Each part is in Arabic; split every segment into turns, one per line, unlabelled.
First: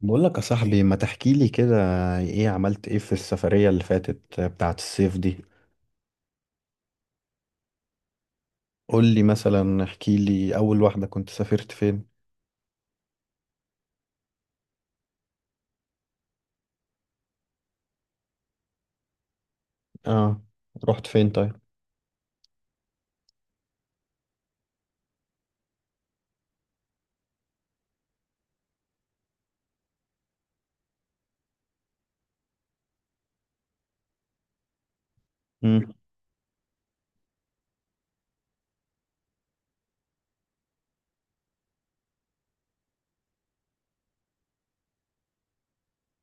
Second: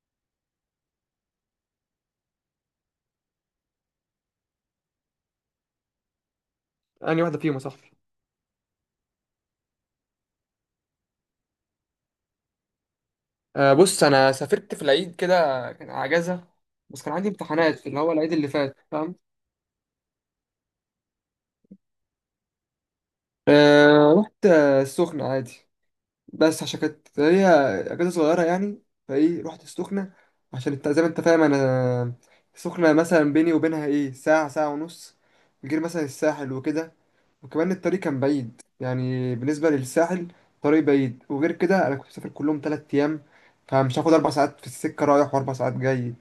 بقول لك يا صاحبي، ما تحكي لي كده. ايه عملت ايه في السفرية اللي فاتت بتاعة الصيف دي؟
انهي واحده فيهم يا صاحبي؟
قول لي مثلا، احكي لي اول واحدة كنت سافرت فين؟
آه بص، انا سافرت في العيد كده. كان اجازه، بس كان عندي امتحانات في اللي هو العيد اللي فات، فاهم؟
اه، رحت فين طيب؟
آه رحت، السخنه عادي، بس عشان كانت هي اجازه صغيره يعني، فايه رحت السخنه. عشان انت زي ما انت فاهم، انا السخنه مثلا بيني وبينها ايه ساعه، ساعه ونص، غير
امم.
مثلا الساحل وكده. وكمان الطريق كان بعيد يعني بالنسبه للساحل، طريق بعيد. وغير كده، انا كنت مسافر كلهم 3 ايام، فمش هاخد 4 ساعات في السكه رايح واربع ساعات جاي.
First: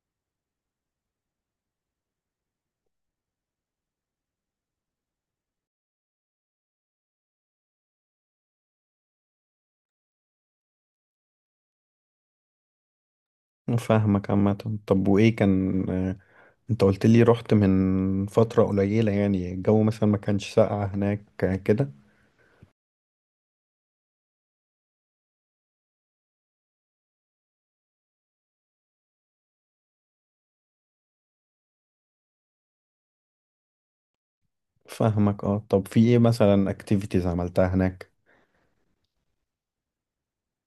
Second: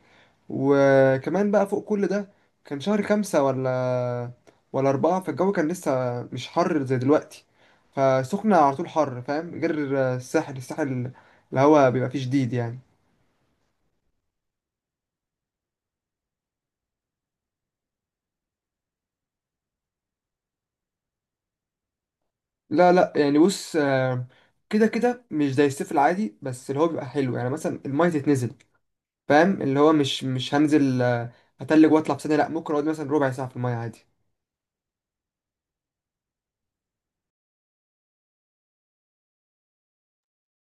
وكمان بقى فوق كل ده، كان شهر خمسة ولا أربعة، فالجو كان لسه مش حر زي دلوقتي. فسخنة على طول حر، فاهم؟ غير الساحل الهوا بيبقى فيه شديد يعني.
فاهمك عامة. طب وايه كان، انت قلت لي رحت من فترة قليلة، يعني الجو مثلا ما كانش ساقع هناك كده؟
لا لا يعني، بص، كده كده مش زي الصيف العادي، بس اللي هو بيبقى حلو يعني، مثلا المية تتنزل، فاهم. اللي هو مش هنزل هتلج واطلع في ثانية، لا، ممكن اقعد مثلا ربع ساعة في المية عادي.
فاهمك. اه طب في ايه مثلا اكتيفيتيز عملتها هناك؟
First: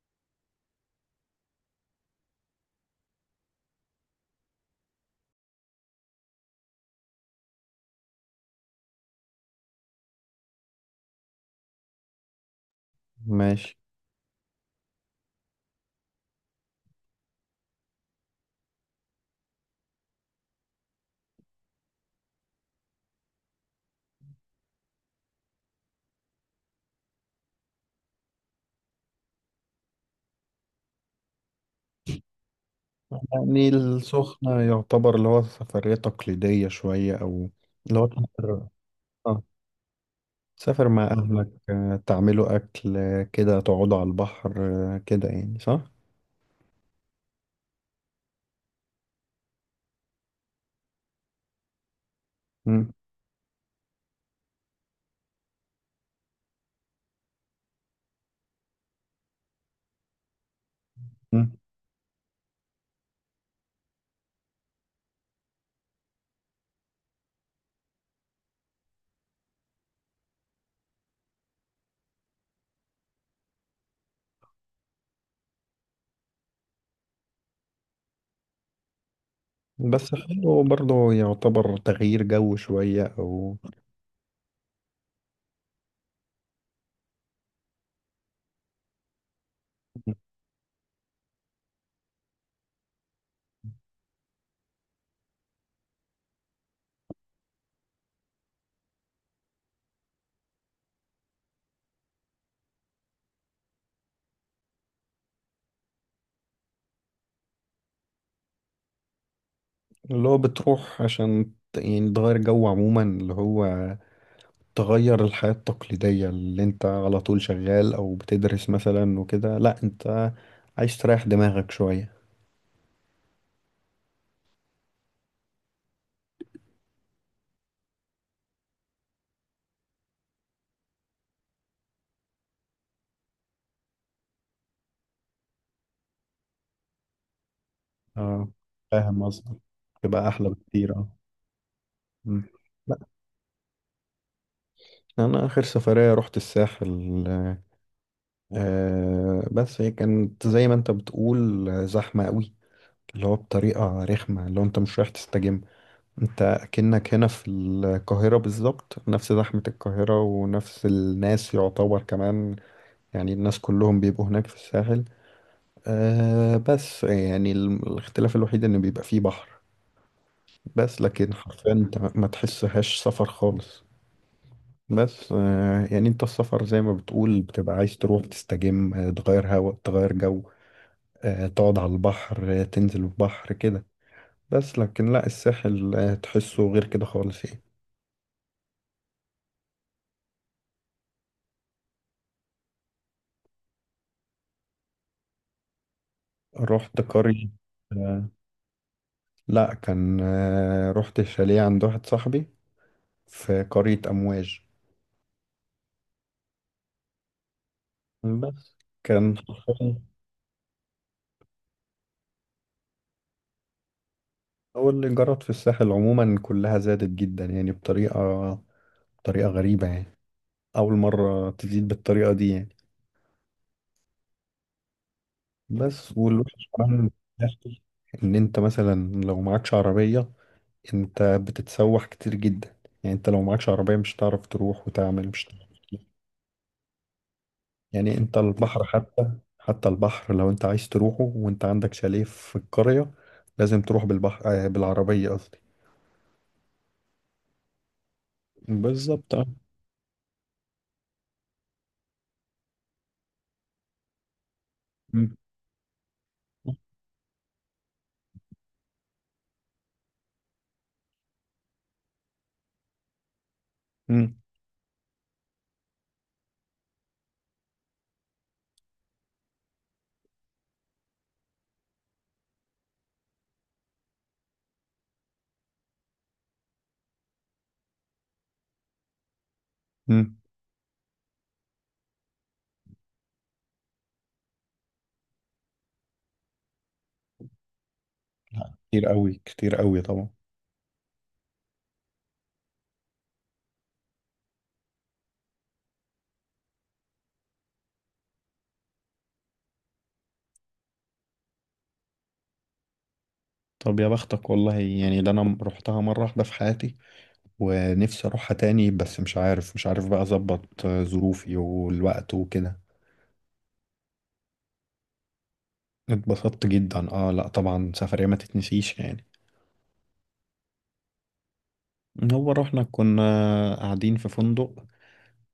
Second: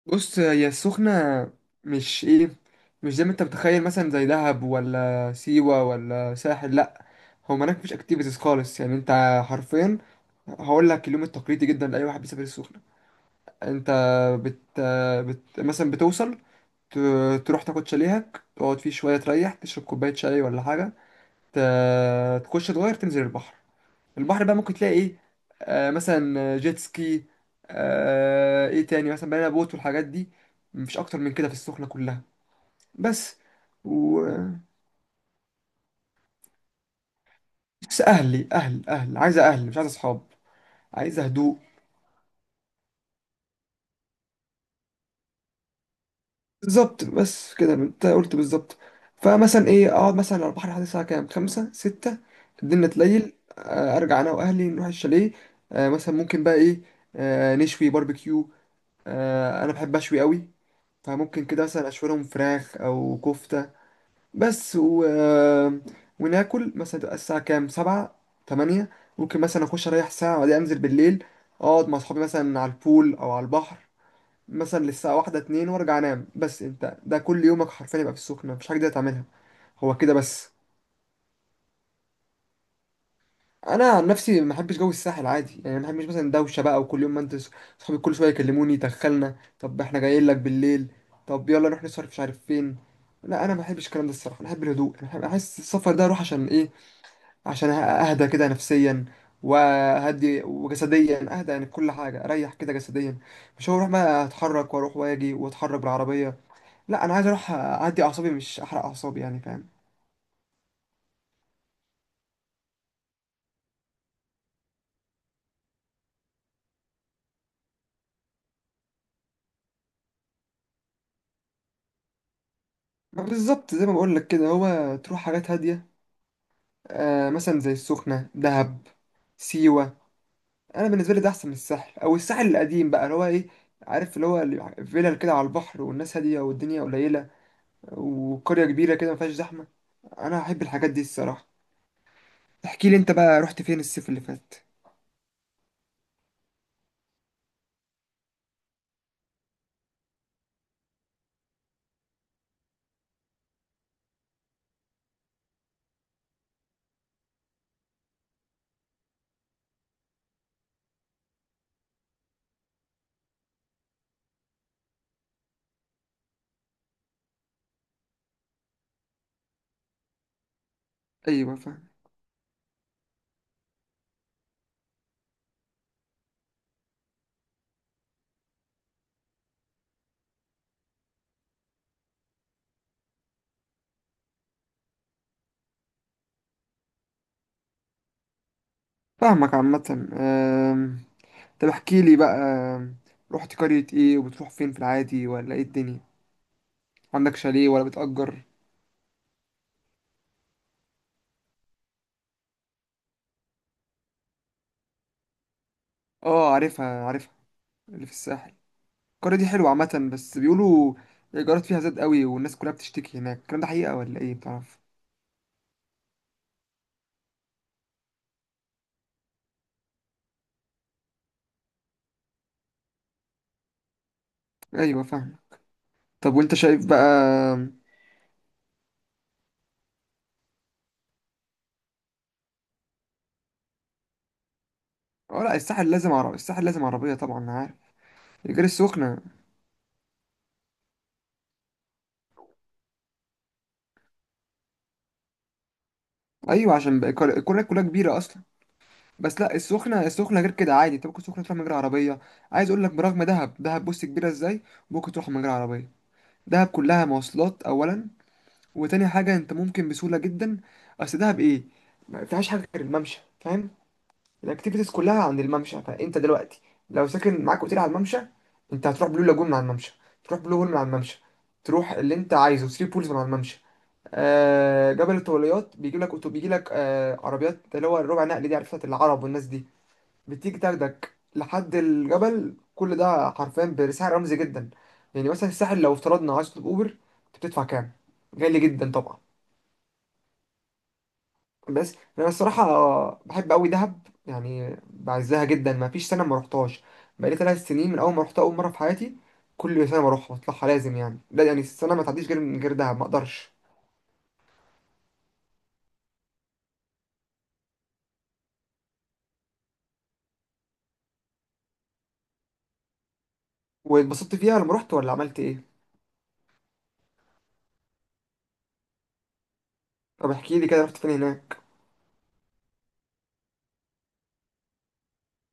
بص، هي السخنة مش ايه، مش زي ما انت متخيل، مثلا زي دهب ولا سيوة ولا ساحل، لا. هو هناك مفيش اكتيفيتيز خالص يعني. انت حرفيا هقول لك اليوم التقليدي جدا لأي واحد بيسافر السخنة.
ماشي.
انت بت, مثلا بتوصل، ت... تروح تاخد شاليهك، تقعد فيه شوية تريح، تشرب كوباية شاي ولا حاجة، ت... تخش تغير تنزل البحر. البحر بقى ممكن تلاقي ايه؟ آه مثلا جيت سكي، آه ايه تاني مثلا بنانا بوت والحاجات دي. مفيش اكتر من كده في السخنة كلها، بس.
يعني
و
السخنة يعتبر اللي هو سفرية تقليدية شوية، او اللي
بس
هو
اهلي
تقدر-
اهل اهل عايزة، اهل مش عايزة اصحاب،
تسافر مع
عايزة
أهلك،
هدوء.
تعملوا أكل، كده تقعدوا على البحر، كده، يعني صح؟
بالظبط، بس كده انت قلت بالظبط. فمثلا ايه، اقعد مثلا على البحر لحد الساعة كام، خمسة ستة، الدنيا
مم.
تليل، آه ارجع انا واهلي نروح الشاليه. آه مثلا ممكن بقى ايه، آه نشوي باربيكيو. آه انا بحب اشوي قوي، فممكن
مم.
كده مثلا اشويلهم فراخ او كفتة. بس و... وناكل، مثلا تبقى الساعة كام، سبعة تمانية. ممكن مثلا اخش اريح ساعة وبعدين انزل بالليل، اقعد مع اصحابي مثلا على البول او على البحر مثلا للساعة واحدة اتنين، وارجع انام. بس انت ده كل يومك حرفيا يبقى في السخنة، مفيش حاجة تقدر تعملها. هو
بس
كده بس.
حلو برضه، يعتبر تغيير جو شوية، أو
انا عن نفسي ما بحبش جو الساحل عادي، يعني ما بحبش مثلا دوشه بقى، وكل يوم ما انت، صحابي كل شويه يكلموني دخلنا، طب احنا جايين لك بالليل، طب يلا نروح نصرف مش عارف فين، لا انا ما بحبش الكلام ده الصراحه. انا بحب الهدوء. انا احس السفر ده اروح عشان ايه، عشان اهدى كده نفسيا، وهدي وجسديا اهدى، يعني كل حاجه اريح كده جسديا، مش هروح بقى اتحرك واروح واجي واتحرك بالعربيه. لا، انا عايز اروح اعدي اعصابي مش احرق اعصابي يعني، فاهم.
اللي هو بتروح عشان يعني تغير جو عموما، اللي هو تغير الحياة التقليدية اللي انت على طول شغال أو بتدرس مثلا وكده، لأ انت عايز تريح دماغك شوية.
ما بالظبط زي ما بقول لك كده، هو تروح حاجات هاديه، آه مثلا زي السخنة، دهب، سيوة. أنا بالنسبة لي ده أحسن من الساحل، أو الساحل القديم بقى اللي هو إيه، عارف، اللي هو فيلل كده على البحر والناس هادية والدنيا قليلة،
اه،
وقرية كبيرة كده
فاهم
مفيهاش
قصدك.
زحمة.
تبقى
أنا
أحلى
أحب الحاجات
بكتير،
دي
اه.
الصراحة.
مم.
احكي لي
لأ،
أنت بقى، رحت فين الصيف اللي فات؟
أنا آخر سفرية رحت الساحل. بس هي كانت زي ما انت بتقول، زحمة قوي، اللي هو بطريقة رخمة، اللي هو انت مش رايح تستجم. انت كأنك هنا في القاهرة بالظبط، نفس زحمة القاهرة ونفس الناس يعتبر كمان، يعني الناس كلهم بيبقوا هناك في الساحل. بس يعني الاختلاف الوحيد ان بيبقى فيه بحر، بس لكن
أيوة
حرفيا
فاهم.
انت ما تحسهاش سفر خالص. بس يعني انت السفر زي ما بتقول بتبقى عايز تروح تستجم، تغير هوا، تغير جو، تقعد على البحر، تنزل البحر كده، بس لكن لا، الساحل تحسه غير كده خالص يعني.
فاهمك عامة، طب احكي لي بقى، رحت قرية إيه، وبتروح فين في العادي ولا إيه الدنيا؟
رحت
عندك
قرية.
شاليه ولا
آه،
بتأجر؟
لا، كان رحت شاليه عند واحد صاحبي في قرية أمواج.
آه عارفها عارفها اللي في الساحل.
بس كان
القرية دي حلوة
حرفياً.
عامة، بس بيقولوا الإيجارات فيها زاد قوي والناس كلها بتشتكي هناك، الكلام ده حقيقة ولا إيه بتعرف؟
هو الإيجارات في الساحل عموما كلها زادت جدا، يعني بطريقة، بطريقة غريبة يعني. أول مرة تزيد بالطريقة دي يعني.
أيوة فاهم.
بس
طب وأنت
والوحش
شايف بقى.
كمان إن أنت مثلا لو معكش عربية، انت بتتسوح كتير جدا. يعني انت لو معكش عربية مش هتعرف تروح وتعمل،
اه
مش
لا،
هتعرف
الساحل
تروح.
لازم عربية، الساحل لازم عربية طبعا أنا عارف.
يعني انت
غير
البحر
السخنة.
حتى، حتى البحر لو انت عايز تروحه وانت عندك شاليه في القرية، لازم تروح بالبحر، بالعربية قصدي.
أيوة عشان بقى القرية كلها كبيرة أصلا.
بالظبط،
بس
اه.
لا، السخنة غير كده عادي، أنت ممكن السخنة تروح من غير عربية. عايز أقول لك برغم دهب بص كبيرة إزاي، ممكن تروح
مم.
من غير عربية. دهب كلها مواصلات أولا، وتاني حاجة أنت ممكن بسهولة جدا، أصل دهب إيه، ما فيهاش حاجة غير الممشى، فاهم.
مم.
الاكتيفيتيز كلها عند الممشى، فانت دلوقتي لو ساكن معاك اوتيل على الممشى، انت هتروح بلو لاجون من على الممشى، تروح بلو هول من على الممشى، تروح اللي انت عايزه ثري بولز من على الممشى. آه جبل الطوليات بيجي لك بيجي لك آه عربيات، اللي هو الربع نقل دي، عرفت العرب والناس دي،
مم.
بتيجي تاخدك لحد الجبل، كل ده حرفيا بسعر رمزي جدا. يعني مثلا الساحل لو افترضنا عايز تطلب اوبر، انت بتدفع كام؟ غالي جدا
كتير
طبعا.
قوي، كتير قوي طبعا.
بس انا الصراحه بحب قوي دهب، يعني بعزها جدا، ما فيش سنه ما روحتهاش، بقالي 3 سنين من اول ما روحتها اول مره في حياتي، كل سنه بروحها بطلعها لازم، يعني لا يعني السنه ما تعديش غير من غير دهب ما اقدرش.
طب يا بختك والله، يعني ده انا رحتها مرة واحدة في حياتي، ونفسي اروحها تاني، بس مش عارف بقى اظبط ظروفي والوقت وكده.
واتبسطت فيها لما رحت ولا عملت ايه؟
اتبسطت جدا، اه، لا طبعا، سفرية ما تتنسيش يعني.
طب احكي لي كده، رحت فين هناك؟
هو رحنا كنا قاعدين في فندق.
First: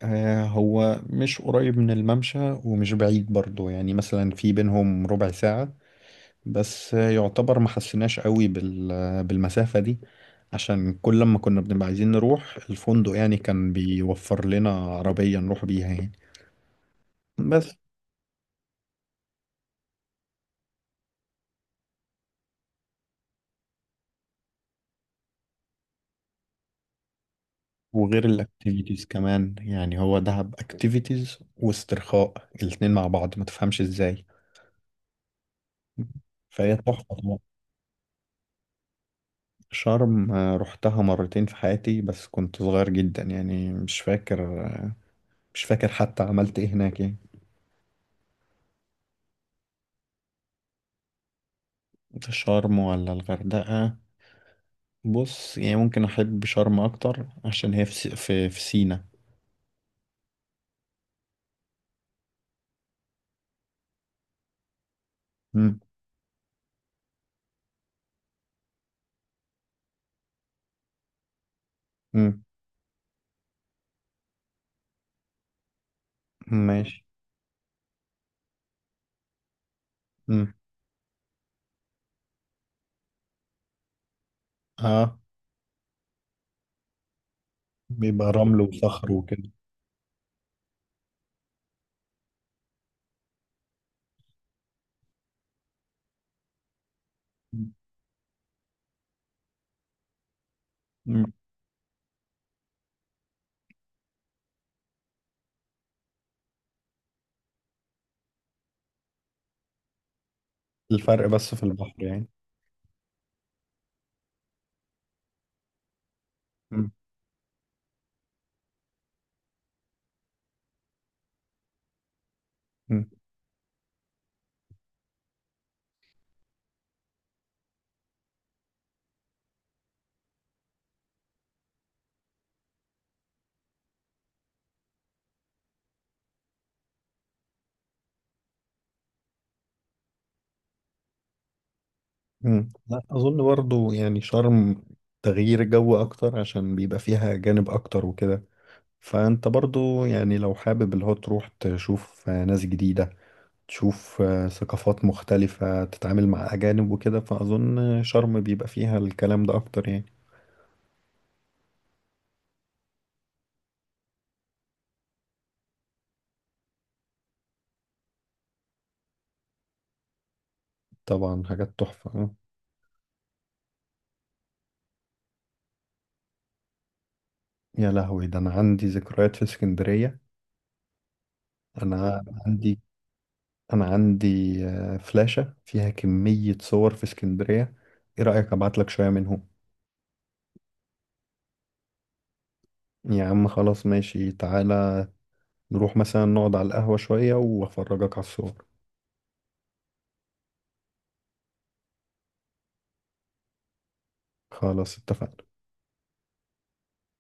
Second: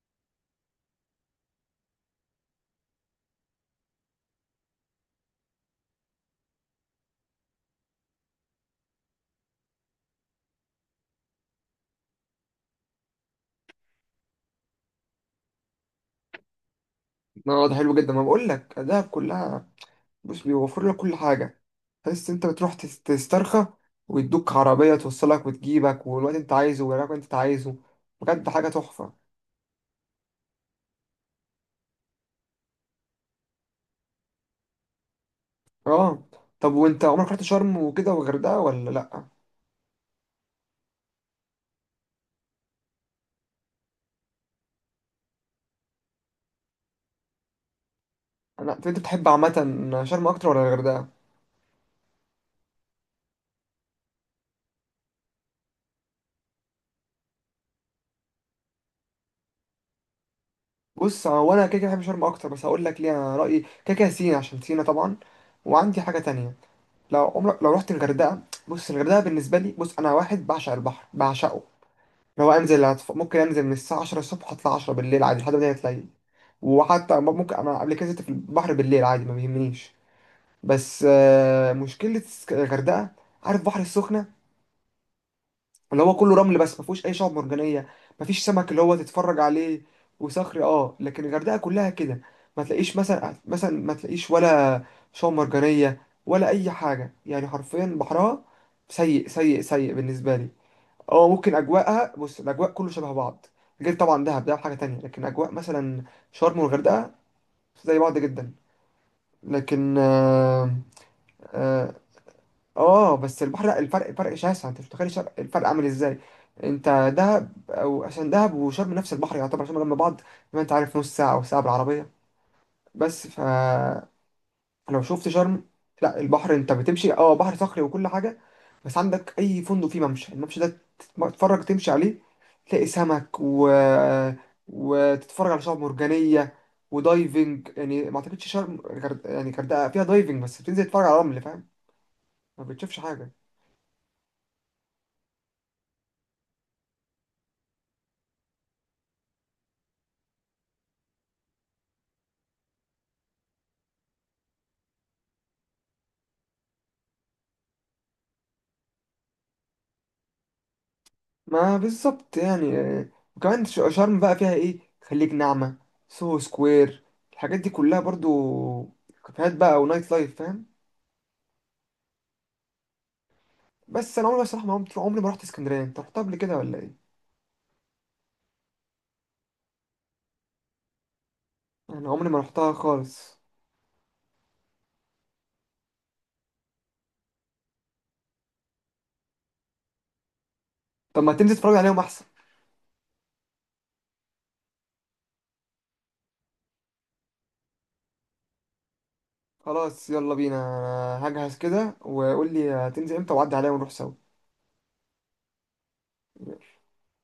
هو مش قريب من الممشى ومش بعيد برضو، يعني مثلا في بينهم ربع ساعة، بس، يعتبر ما حسيناش قوي بالمسافة دي، عشان كل لما كنا بنبقى عايزين نروح الفندق يعني كان بيوفر لنا عربية نروح بيها يعني.
اه ده
بس
حلو جدا، ما بقول لك دهب كلها بص بيوفر لك كل حاجه، تحس انت بتروح تسترخى، ويدوك عربيه توصلك وتجيبك والوقت انت عايزه والوقت انت عايزه،
وغير
بجد حاجه
الاكتيفيتيز
تحفه.
كمان، يعني هو دهب اكتيفيتيز واسترخاء، الاتنين مع بعض ما تفهمش ازاي.
اه طب
فهي تحفة
وانت عمرك
طبعا.
رحت شرم وكده والغردقه ولا لا؟
شرم رحتها مرتين في حياتي، بس كنت صغير جدا يعني، مش فاكر، مش فاكر حتى عملت ايه هناك يعني.
انا انت بتحب عامه شرم اكتر ولا الغردقه؟
شرم ولا الغردقة؟ بص، يعني ممكن أحب شرم أكتر عشان هي في في سينا.
بص، هو انا كده كده بحب شرم اكتر، بس هقول لك ليه، انا رايي كده كده سينا، عشان سينا طبعا.
مم.
وعندي حاجه تانية، لو عمرك لو رحت الغردقه. بص الغردقه بالنسبه لي، بص انا واحد بعشق البحر، بعشقه،
مم.
لو انزل ممكن انزل من الساعه 10 الصبح اطلع 10 بالليل عادي لحد ما تلاقي.
ماشي.
وحتى ممكن انا قبل كده نزلت في البحر بالليل عادي، ما بيهمنيش.
مم.
بس مشكله الغردقه، عارف بحر السخنه،
اه،
اللي هو كله رمل، بس ما فيهوش اي شعاب مرجانيه، ما
بيبقى
فيش
رمل
سمك اللي هو
وصخر
تتفرج
وكده.
عليه، وصخري اه. لكن الغردقه كلها كده، ما تلاقيش مثلا ما تلاقيش ولا شعاب مرجانيه ولا اي حاجه، يعني حرفيا بحرها سيء سيء سيء بالنسبه لي. اه
مم.
ممكن اجواءها، بص الاجواء كله شبه بعض، غير طبعا دهب حاجه تانية، لكن اجواء مثلا شرم والغردقه زي بعض جدا. لكن آه،
الفرق بس في
آه،
البحر يعني.
اه بس البحر لا، الفرق فرق شاسع، انت مش متخيل الفرق عامل ازاي.
مم.
انت دهب او عشان دهب وشرم نفس البحر يعتبر، عشان جنب بعض زي ما انت عارف نص ساعه او ساعه بالعربيه،
مم.
بس ف لو شفت شرم، لا البحر انت بتمشي اه بحر صخري وكل حاجه، بس عندك اي فندق فيه ممشى، الممشى ده تتفرج تمشي عليه، تلاقي سمك وتتفرج على شعاب مرجانيه، ودايفنج يعني، ما اعتقدش شرم يعني غردقه فيها دايفنج، بس بتنزل تتفرج على رمل فاهم، ما
مم.
بتشوفش
لا
حاجه.
أظن، برضو يعني شرم تغيير جو أكتر، عشان بيبقى فيها أجانب أكتر وكده. فانت برضو يعني لو حابب اللي هو تروح تشوف ناس جديدة، تشوف ثقافات مختلفة، تتعامل مع أجانب وكده، فأظن شرم بيبقى فيها الكلام ده أكتر يعني.
ما بالظبط يعني، وكمان شرم بقى فيها ايه، خليج نعمة، سوهو سكوير، الحاجات دي كلها برضو، كافيهات بقى ونايت لايف فاهم.
طبعا حاجات تحفة.
بس انا عمري بصراحة، ما عمري عمري ما رحت اسكندرية، انت رحتها قبل كده ولا ايه؟
يا لهوي، ده أنا عندي ذكريات في اسكندرية.
انا
أنا
عمري ما رحتها
عندي
خالص.
أنا عندي فلاشة فيها كمية صور في اسكندرية. إيه رأيك أبعت لك شوية منهم؟
طب ما تنزل تتفرج عليهم احسن.
يا عم خلاص، ماشي، تعالى نروح مثلا نقعد على القهوة شوية وأفرجك على الصور.
خلاص يلا بينا، أنا هجهز كده، وقول لي هتنزل امتى وعدي عليا ونروح سوا.
خلاص، اتفقنا.